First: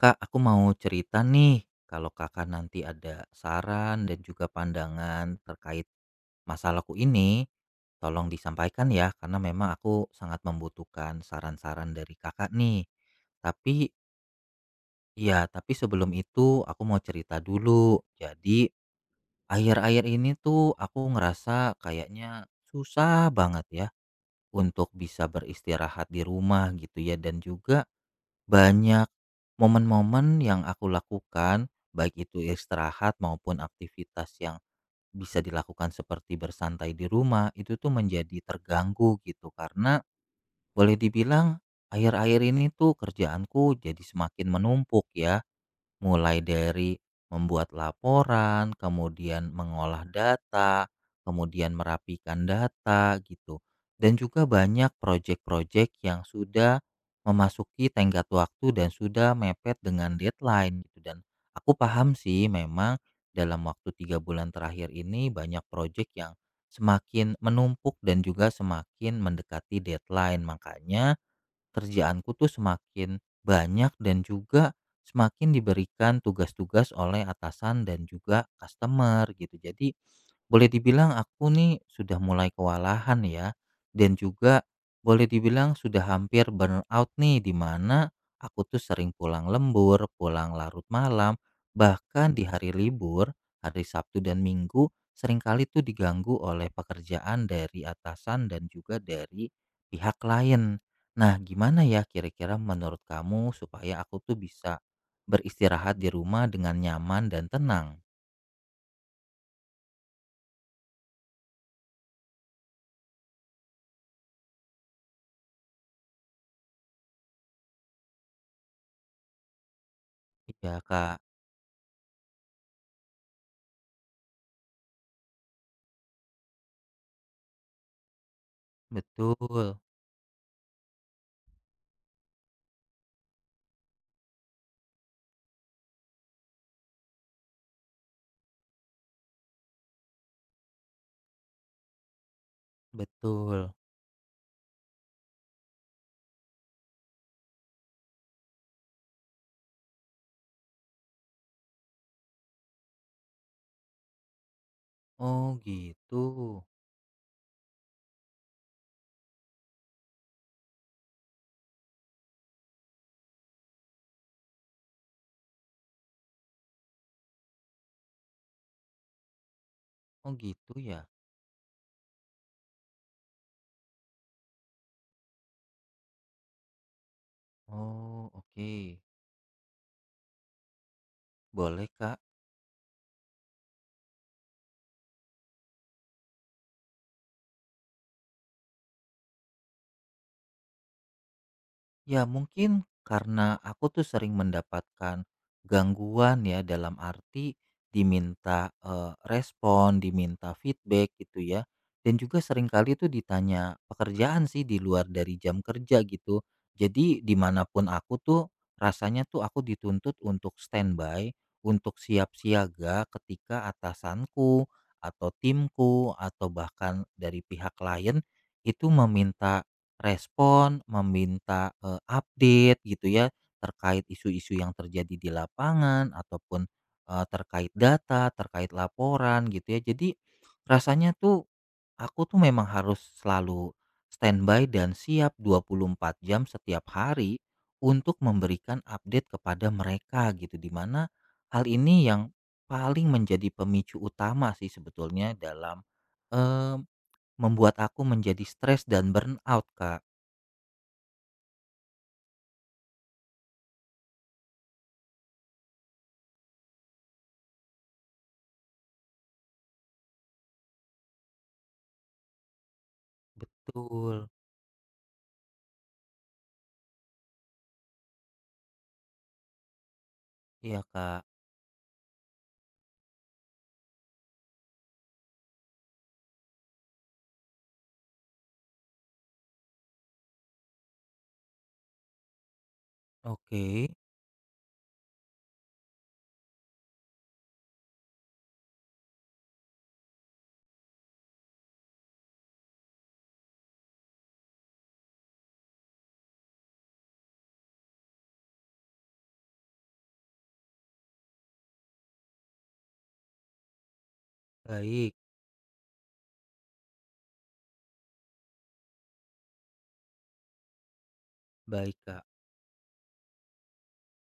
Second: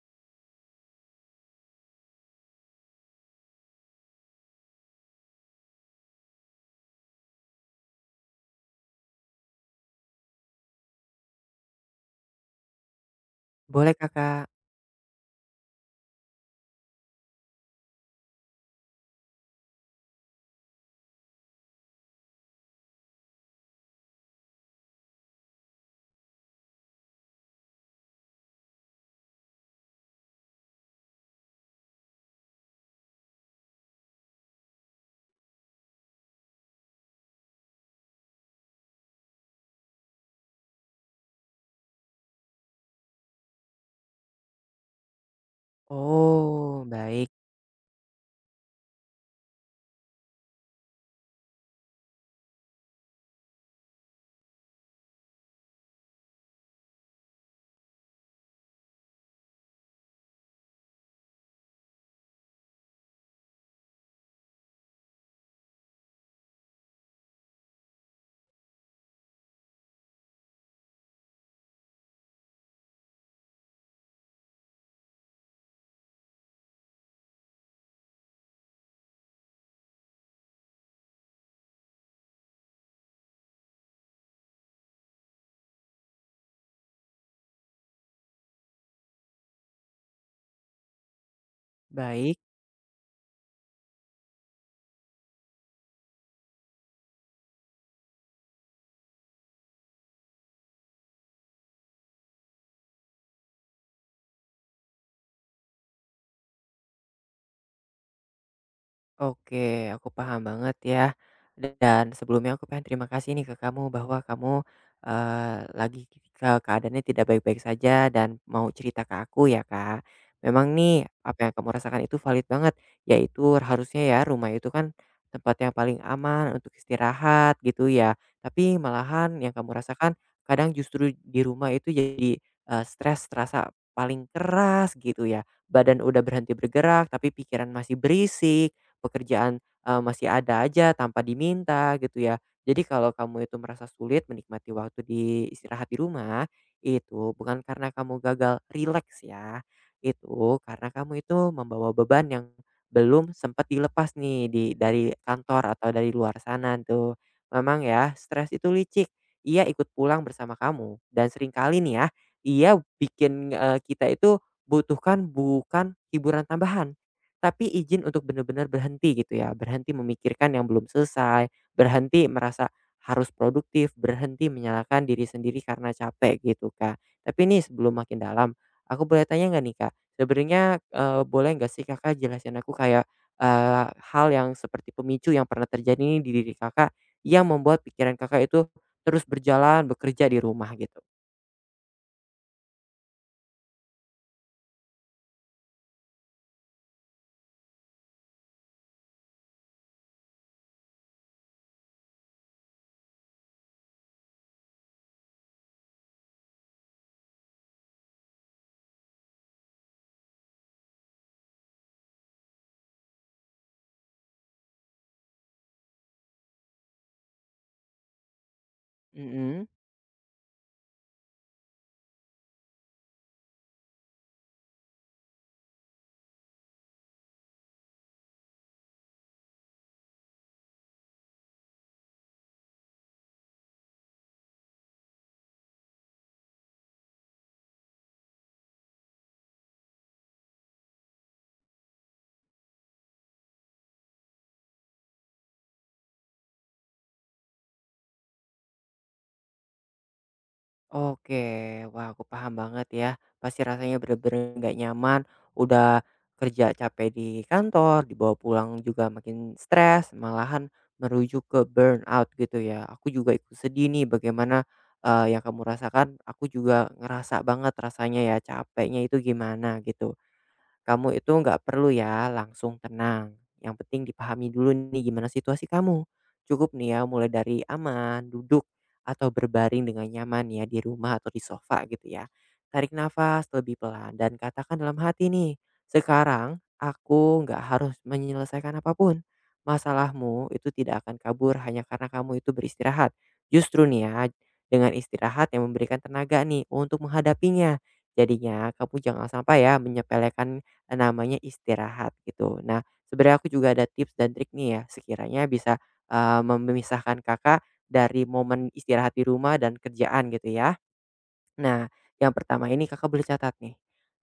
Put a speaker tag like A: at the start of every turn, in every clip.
A: Kak, aku mau cerita nih. Kalau kakak nanti ada saran dan juga pandangan terkait masalahku ini, tolong disampaikan ya, karena memang aku sangat membutuhkan saran-saran dari kakak nih. Tapi
B: Boleh Kakak.
A: ya, tapi sebelum itu aku mau cerita dulu. Jadi, akhir-akhir ini tuh aku ngerasa kayaknya susah banget ya untuk bisa beristirahat di rumah gitu ya dan juga banyak Momen-momen yang aku lakukan, baik itu istirahat maupun aktivitas yang bisa dilakukan seperti bersantai di rumah, itu tuh menjadi terganggu gitu. Karena boleh dibilang akhir-akhir ini tuh kerjaanku jadi semakin menumpuk ya. Mulai
B: Oh,
A: dari
B: baik
A: membuat laporan, kemudian mengolah data, kemudian merapikan data gitu. Dan juga banyak proyek-proyek yang sudah memasuki tenggat waktu dan sudah mepet dengan deadline gitu dan aku paham sih memang dalam waktu 3 bulan terakhir ini banyak proyek yang semakin menumpuk dan juga semakin mendekati deadline makanya kerjaanku tuh semakin banyak dan juga semakin diberikan tugas-tugas oleh atasan dan juga customer gitu. Jadi boleh dibilang aku nih sudah mulai kewalahan ya dan juga boleh dibilang sudah hampir burnout nih di mana aku tuh sering pulang lembur, pulang larut malam, bahkan
B: baik.
A: di hari libur, hari Sabtu dan Minggu seringkali tuh diganggu oleh pekerjaan dari atasan dan juga dari pihak klien. Nah, gimana ya kira-kira menurut kamu supaya aku tuh bisa beristirahat di rumah dengan nyaman dan tenang?
B: Oke, aku paham banget ya. Dan sebelumnya aku pengen terima kasih nih ke kamu bahwa kamu lagi ke keadaannya tidak baik-baik saja dan mau cerita ke aku ya Kak. Memang
A: Iya,
B: nih
A: Kak.
B: apa yang kamu rasakan itu valid banget, yaitu harusnya ya rumah itu kan tempat yang paling aman untuk istirahat gitu ya. Tapi malahan yang kamu
A: Betul,
B: rasakan kadang justru di rumah itu jadi stres terasa paling keras gitu ya. Badan udah berhenti bergerak tapi pikiran masih berisik pekerjaan, masih ada aja tanpa diminta gitu ya. Jadi kalau kamu itu
A: betul.
B: merasa sulit menikmati waktu di istirahat di rumah, itu bukan karena kamu gagal rileks ya, itu karena kamu itu membawa beban yang belum sempat dilepas nih dari
A: Oh,
B: kantor atau dari
A: gitu.
B: luar sana tuh. Memang ya, stres itu licik, ia ikut pulang bersama kamu dan seringkali nih ya, ia bikin, kita itu butuhkan bukan hiburan tambahan tapi izin untuk benar-benar berhenti gitu ya, berhenti
A: Oh,
B: memikirkan yang
A: gitu
B: belum
A: ya.
B: selesai, berhenti merasa harus produktif, berhenti menyalahkan diri sendiri karena capek gitu Kak. Tapi ini sebelum makin
A: Oh,
B: dalam,
A: oke.
B: aku boleh tanya nggak nih Kak? Sebenarnya, boleh nggak sih
A: Boleh,
B: Kakak
A: Kak.
B: jelasin aku kayak, hal yang seperti pemicu yang pernah terjadi nih di diri Kakak, yang membuat pikiran Kakak itu terus berjalan bekerja di rumah gitu?
A: Ya mungkin karena aku tuh sering mendapatkan gangguan ya dalam arti diminta respon, diminta feedback gitu ya. Dan juga seringkali tuh ditanya pekerjaan sih di luar dari jam kerja gitu. Jadi dimanapun aku tuh rasanya tuh aku dituntut untuk standby, untuk siap siaga ketika atasanku atau timku atau bahkan dari pihak klien itu meminta
B: Mhm.
A: Respon, meminta update gitu ya, terkait isu-isu yang terjadi di lapangan ataupun, terkait data, terkait laporan gitu ya. Jadi rasanya tuh aku tuh memang harus selalu standby dan siap 24 jam setiap hari untuk memberikan update kepada mereka gitu, dimana hal ini yang paling menjadi pemicu utama sih sebetulnya dalam, eee, membuat aku menjadi stres dan burnout, Kak.
B: Oke, wah aku paham banget ya. Pasti rasanya bener-bener nggak nyaman. Udah kerja capek di kantor, dibawa pulang juga makin stres, malahan merujuk ke burnout gitu ya. Aku juga ikut sedih nih
A: Betul.
B: bagaimana yang kamu rasakan. Aku juga ngerasa banget rasanya ya capeknya itu gimana gitu
A: Iya,
B: kamu
A: Kak.
B: itu nggak perlu ya langsung tenang. Yang penting dipahami dulu nih gimana situasi kamu. Cukup nih ya mulai dari aman, duduk, atau berbaring dengan nyaman ya di rumah atau di sofa gitu ya. Tarik nafas lebih
A: Oke.
B: pelan dan katakan dalam hati nih, sekarang aku nggak harus menyelesaikan apapun. Masalahmu itu tidak akan kabur hanya karena kamu itu beristirahat. Justru nih ya, dengan istirahat yang memberikan tenaga nih untuk menghadapinya. Jadinya kamu jangan sampai ya menyepelekan namanya istirahat gitu. Nah, sebenarnya aku juga ada tips dan trik nih ya
A: Baik.
B: sekiranya bisa, memisahkan Kakak dari momen istirahat di rumah dan kerjaan gitu ya? Nah,
A: Baik, Kak.
B: yang pertama ini Kakak boleh catat nih.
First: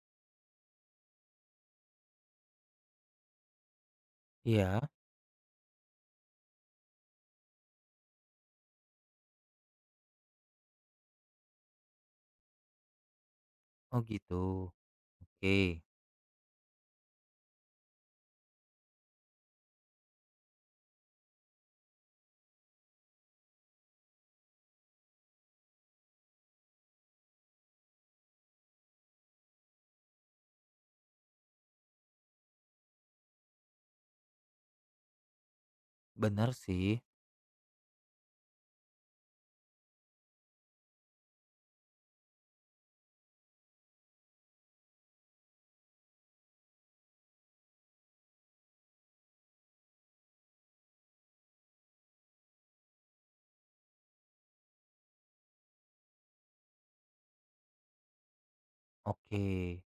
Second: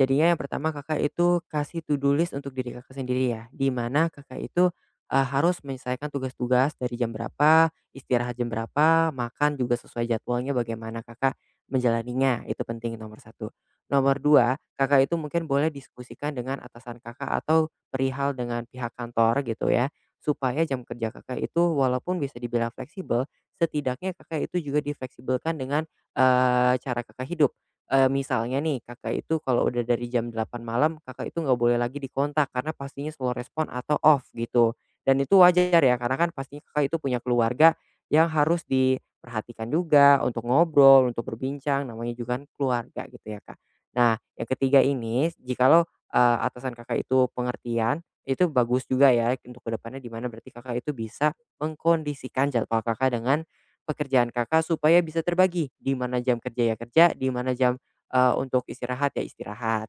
B: Jadinya yang pertama Kakak itu kasih to do list untuk diri Kakak sendiri ya, di mana Kakak itu,
A: Iya.
B: harus menyelesaikan tugas-tugas dari jam berapa, istirahat jam berapa, makan juga sesuai jadwalnya bagaimana Kakak menjalaninya, itu penting nomor 1.
A: Oh,
B: Nomor
A: gitu.
B: dua Kakak itu mungkin boleh
A: Oke.
B: diskusikan dengan atasan Kakak atau perihal dengan pihak kantor gitu ya, supaya jam kerja Kakak itu walaupun bisa dibilang fleksibel, setidaknya Kakak itu juga difleksibelkan dengan cara Kakak hidup. Eee, misalnya nih Kakak itu kalau udah dari jam 8 malam Kakak itu nggak boleh lagi dikontak karena pastinya slow respon atau off gitu. Dan itu wajar ya karena kan
A: Benar
B: pastinya Kakak itu
A: sih.
B: punya keluarga yang harus diperhatikan juga untuk ngobrol, untuk berbincang, namanya juga kan keluarga gitu ya, Kak. Nah, yang ketiga ini jikalau, atasan Kakak itu pengertian, itu bagus juga ya untuk kedepannya di mana berarti Kakak itu bisa mengkondisikan jadwal Kakak dengan pekerjaan Kakak supaya bisa terbagi, di mana jam kerja ya kerja, di mana jam, untuk istirahat ya
A: Oke.
B: istirahat.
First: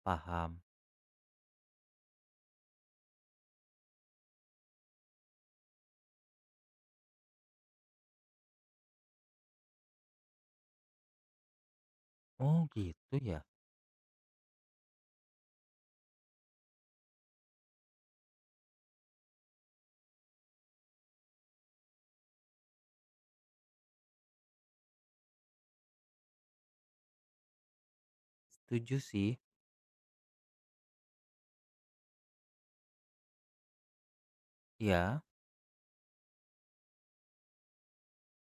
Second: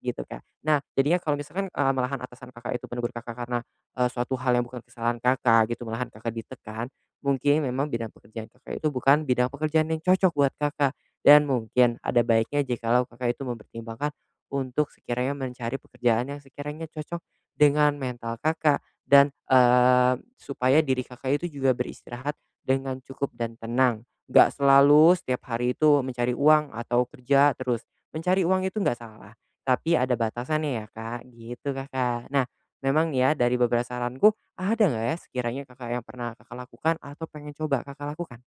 B: Gitu, Kak.
A: Paham.
B: Nah, jadinya kalau misalkan, malahan atasan Kakak itu menegur Kakak karena, suatu hal yang bukan kesalahan Kakak gitu, malahan Kakak ditekan, mungkin memang bidang pekerjaan Kakak itu bukan bidang pekerjaan yang cocok buat Kakak. Dan mungkin ada baiknya
A: Oh,
B: jikalau
A: gitu
B: Kakak
A: ya.
B: itu mempertimbangkan untuk sekiranya mencari pekerjaan yang sekiranya cocok dengan mental Kakak dan, supaya diri Kakak itu juga beristirahat dengan cukup dan tenang. Nggak selalu setiap hari itu mencari uang atau kerja terus. Mencari uang itu nggak
A: Setuju sih.
B: salah. Tapi ada batasannya ya, Kak, gitu, Kakak. Nah, memang nih ya dari beberapa saranku, ada nggak ya
A: ya
B: sekiranya Kakak yang pernah Kakak lakukan atau pengen coba Kakak lakukan?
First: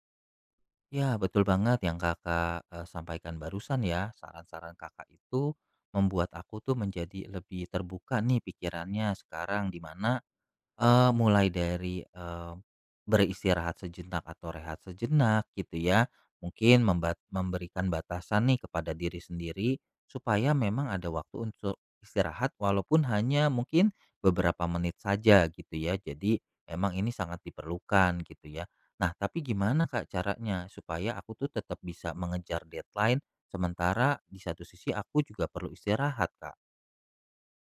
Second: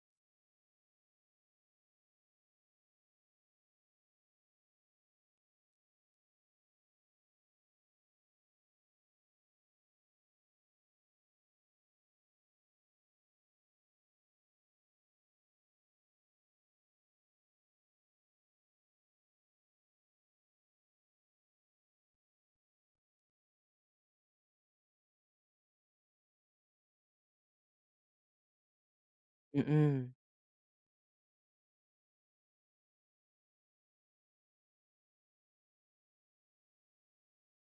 A: Ya, betul banget yang Kakak sampaikan barusan ya. Saran-saran Kakak itu membuat aku tuh menjadi lebih terbuka nih pikirannya sekarang di mana Mulai dari beristirahat sejenak atau rehat sejenak gitu ya. Mungkin memberikan batasan nih kepada diri sendiri, supaya memang ada waktu untuk istirahat walaupun hanya mungkin beberapa menit saja gitu ya. Jadi memang ini sangat diperlukan gitu ya. Nah tapi gimana Kak
B: Mhm.
A: caranya supaya aku tuh tetap bisa mengejar deadline, sementara di satu sisi aku juga perlu istirahat Kak?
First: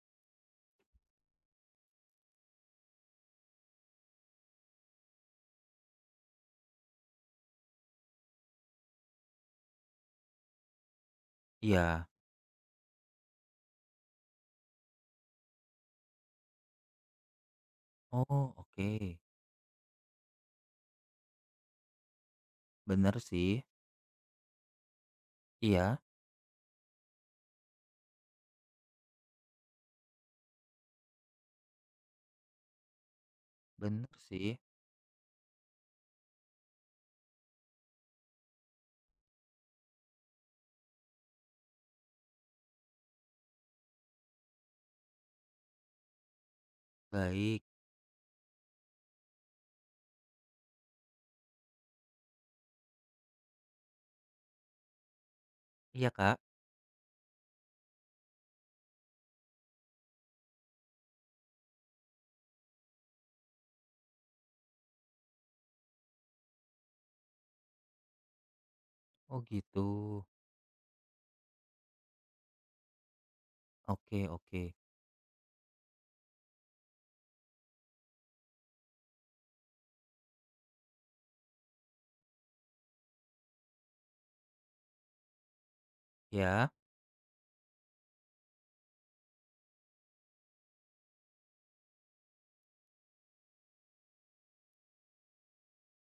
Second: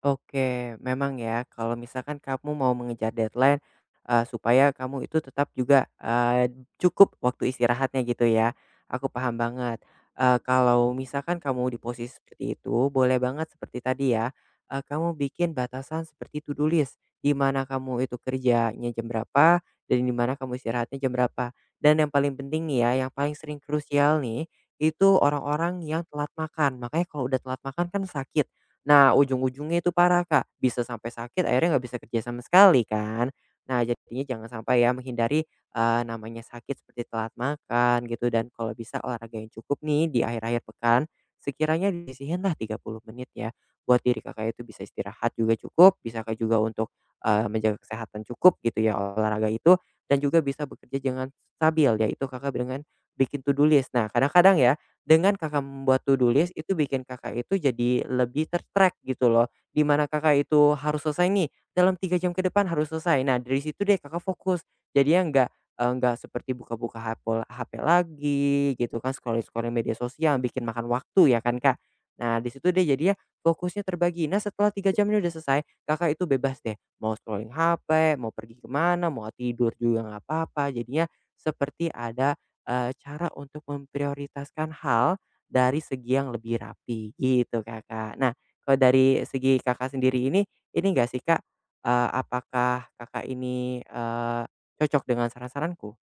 B: Oke, memang ya kalau misalkan kamu mau mengejar deadline, supaya kamu itu tetap juga, cukup waktu istirahatnya gitu ya, aku paham banget. Eee, kalau misalkan kamu di
A: Iya.
B: posisi seperti itu, boleh banget seperti tadi ya, kamu bikin batasan seperti to do list, di mana kamu itu
A: Oh oke.
B: kerjanya jam berapa, dan di mana kamu istirahatnya jam berapa. Dan yang paling penting nih ya, yang
A: Bener
B: paling sering
A: sih.
B: krusial nih, itu orang-orang
A: Iya.
B: yang telat makan. Makanya kalau udah telat makan kan sakit. Nah, ujung-ujungnya itu parah, Kak, bisa sampai sakit akhirnya nggak bisa kerja sama sekali kan. Nah,
A: Bener
B: jadinya jangan
A: sih,
B: sampai ya menghindari, namanya sakit seperti telat makan gitu dan kalau bisa olahraga yang cukup nih di akhir-akhir pekan, sekiranya disisihinlah 30 menit ya buat diri Kakak itu bisa istirahat juga cukup, bisa Kak juga untuk,
A: baik.
B: menjaga kesehatan cukup gitu ya olahraga itu dan juga bisa bekerja jangan stabil yaitu Kakak dengan bikin to do list. Nah, kadang-kadang ya, dengan Kakak membuat
A: Iya
B: to do
A: Kak,
B: list itu bikin Kakak itu jadi lebih ter gitu loh, dimana Kakak itu harus selesai nih, dalam 3 jam ke depan harus selesai. Nah dari situ deh Kakak fokus, jadinya nggak, nggak seperti buka-buka HP lagi gitu kan,
A: oh
B: scrolling-scrolling
A: gitu.
B: media sosial yang bikin makan waktu ya kan, Kak. Nah di situ deh jadinya fokusnya
A: Oke
B: terbagi. Nah
A: oke.
B: setelah 3 jam ini udah selesai, Kakak itu bebas deh, mau scrolling HP, mau pergi kemana mau tidur juga nggak apa-apa, jadinya seperti ada Eee, cara untuk memprioritaskan hal dari segi yang lebih
A: Ya,
B: rapi gitu, Kakak. Nah, kalau dari segi Kakak sendiri ini enggak sih, Kak, apakah Kakak ini, cocok dengan saran-saranku?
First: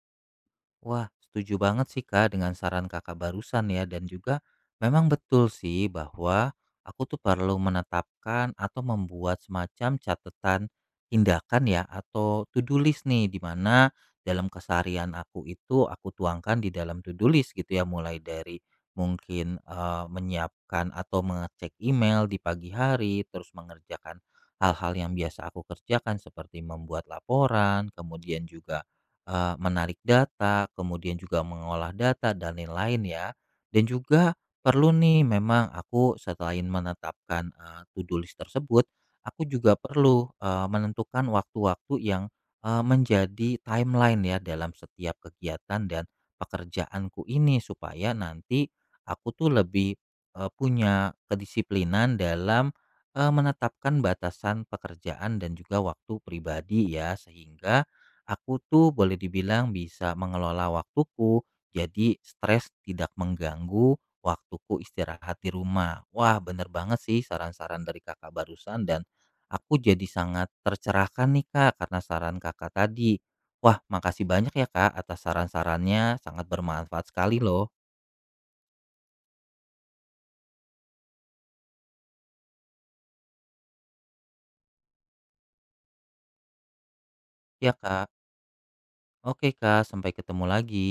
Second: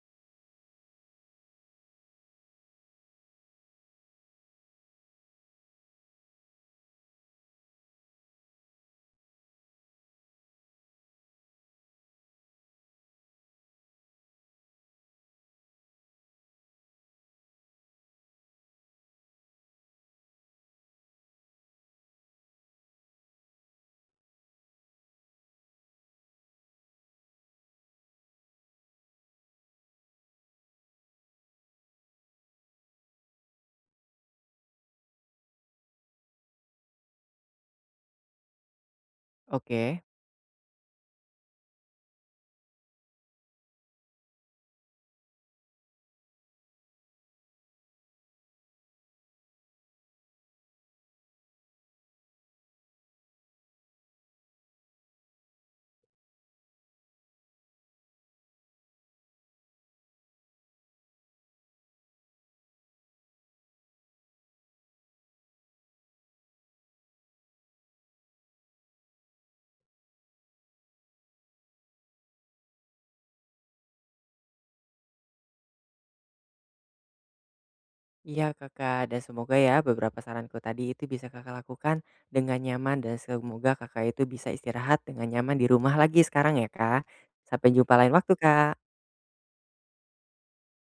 A: wah, setuju banget sih Kak dengan saran Kakak barusan ya dan juga memang betul sih bahwa aku tuh perlu menetapkan atau membuat semacam catatan tindakan ya atau to do list nih di mana dalam keseharian aku itu aku tuangkan di dalam to do list gitu ya mulai dari mungkin menyiapkan atau mengecek email di pagi hari terus mengerjakan hal-hal yang biasa aku kerjakan seperti membuat laporan kemudian juga menarik data, kemudian juga mengolah data dan lain-lain ya. Dan juga perlu nih memang aku selain menetapkan to do list tersebut, aku juga
B: Oke.
A: perlu menentukan waktu-waktu yang menjadi timeline ya dalam setiap kegiatan dan pekerjaanku ini supaya nanti aku tuh lebih punya kedisiplinan dalam menetapkan batasan pekerjaan dan juga waktu pribadi ya. Sehingga aku tuh boleh dibilang bisa mengelola waktuku, jadi stres tidak mengganggu waktuku istirahat di rumah. Wah, bener banget sih saran-saran dari kakak barusan dan aku jadi sangat tercerahkan nih kak karena saran kakak tadi. Wah, makasih banyak ya kak atas saran-sarannya, sangat bermanfaat sekali loh.
B: Iya, Kakak, dan semoga ya beberapa saranku tadi itu bisa Kakak lakukan dengan nyaman dan semoga Kakak itu bisa istirahat dengan nyaman di rumah lagi sekarang ya, Kak. Sampai
A: Ya
B: jumpa
A: kak,
B: lain waktu, Kak.
A: oke kak, sampai ketemu lagi.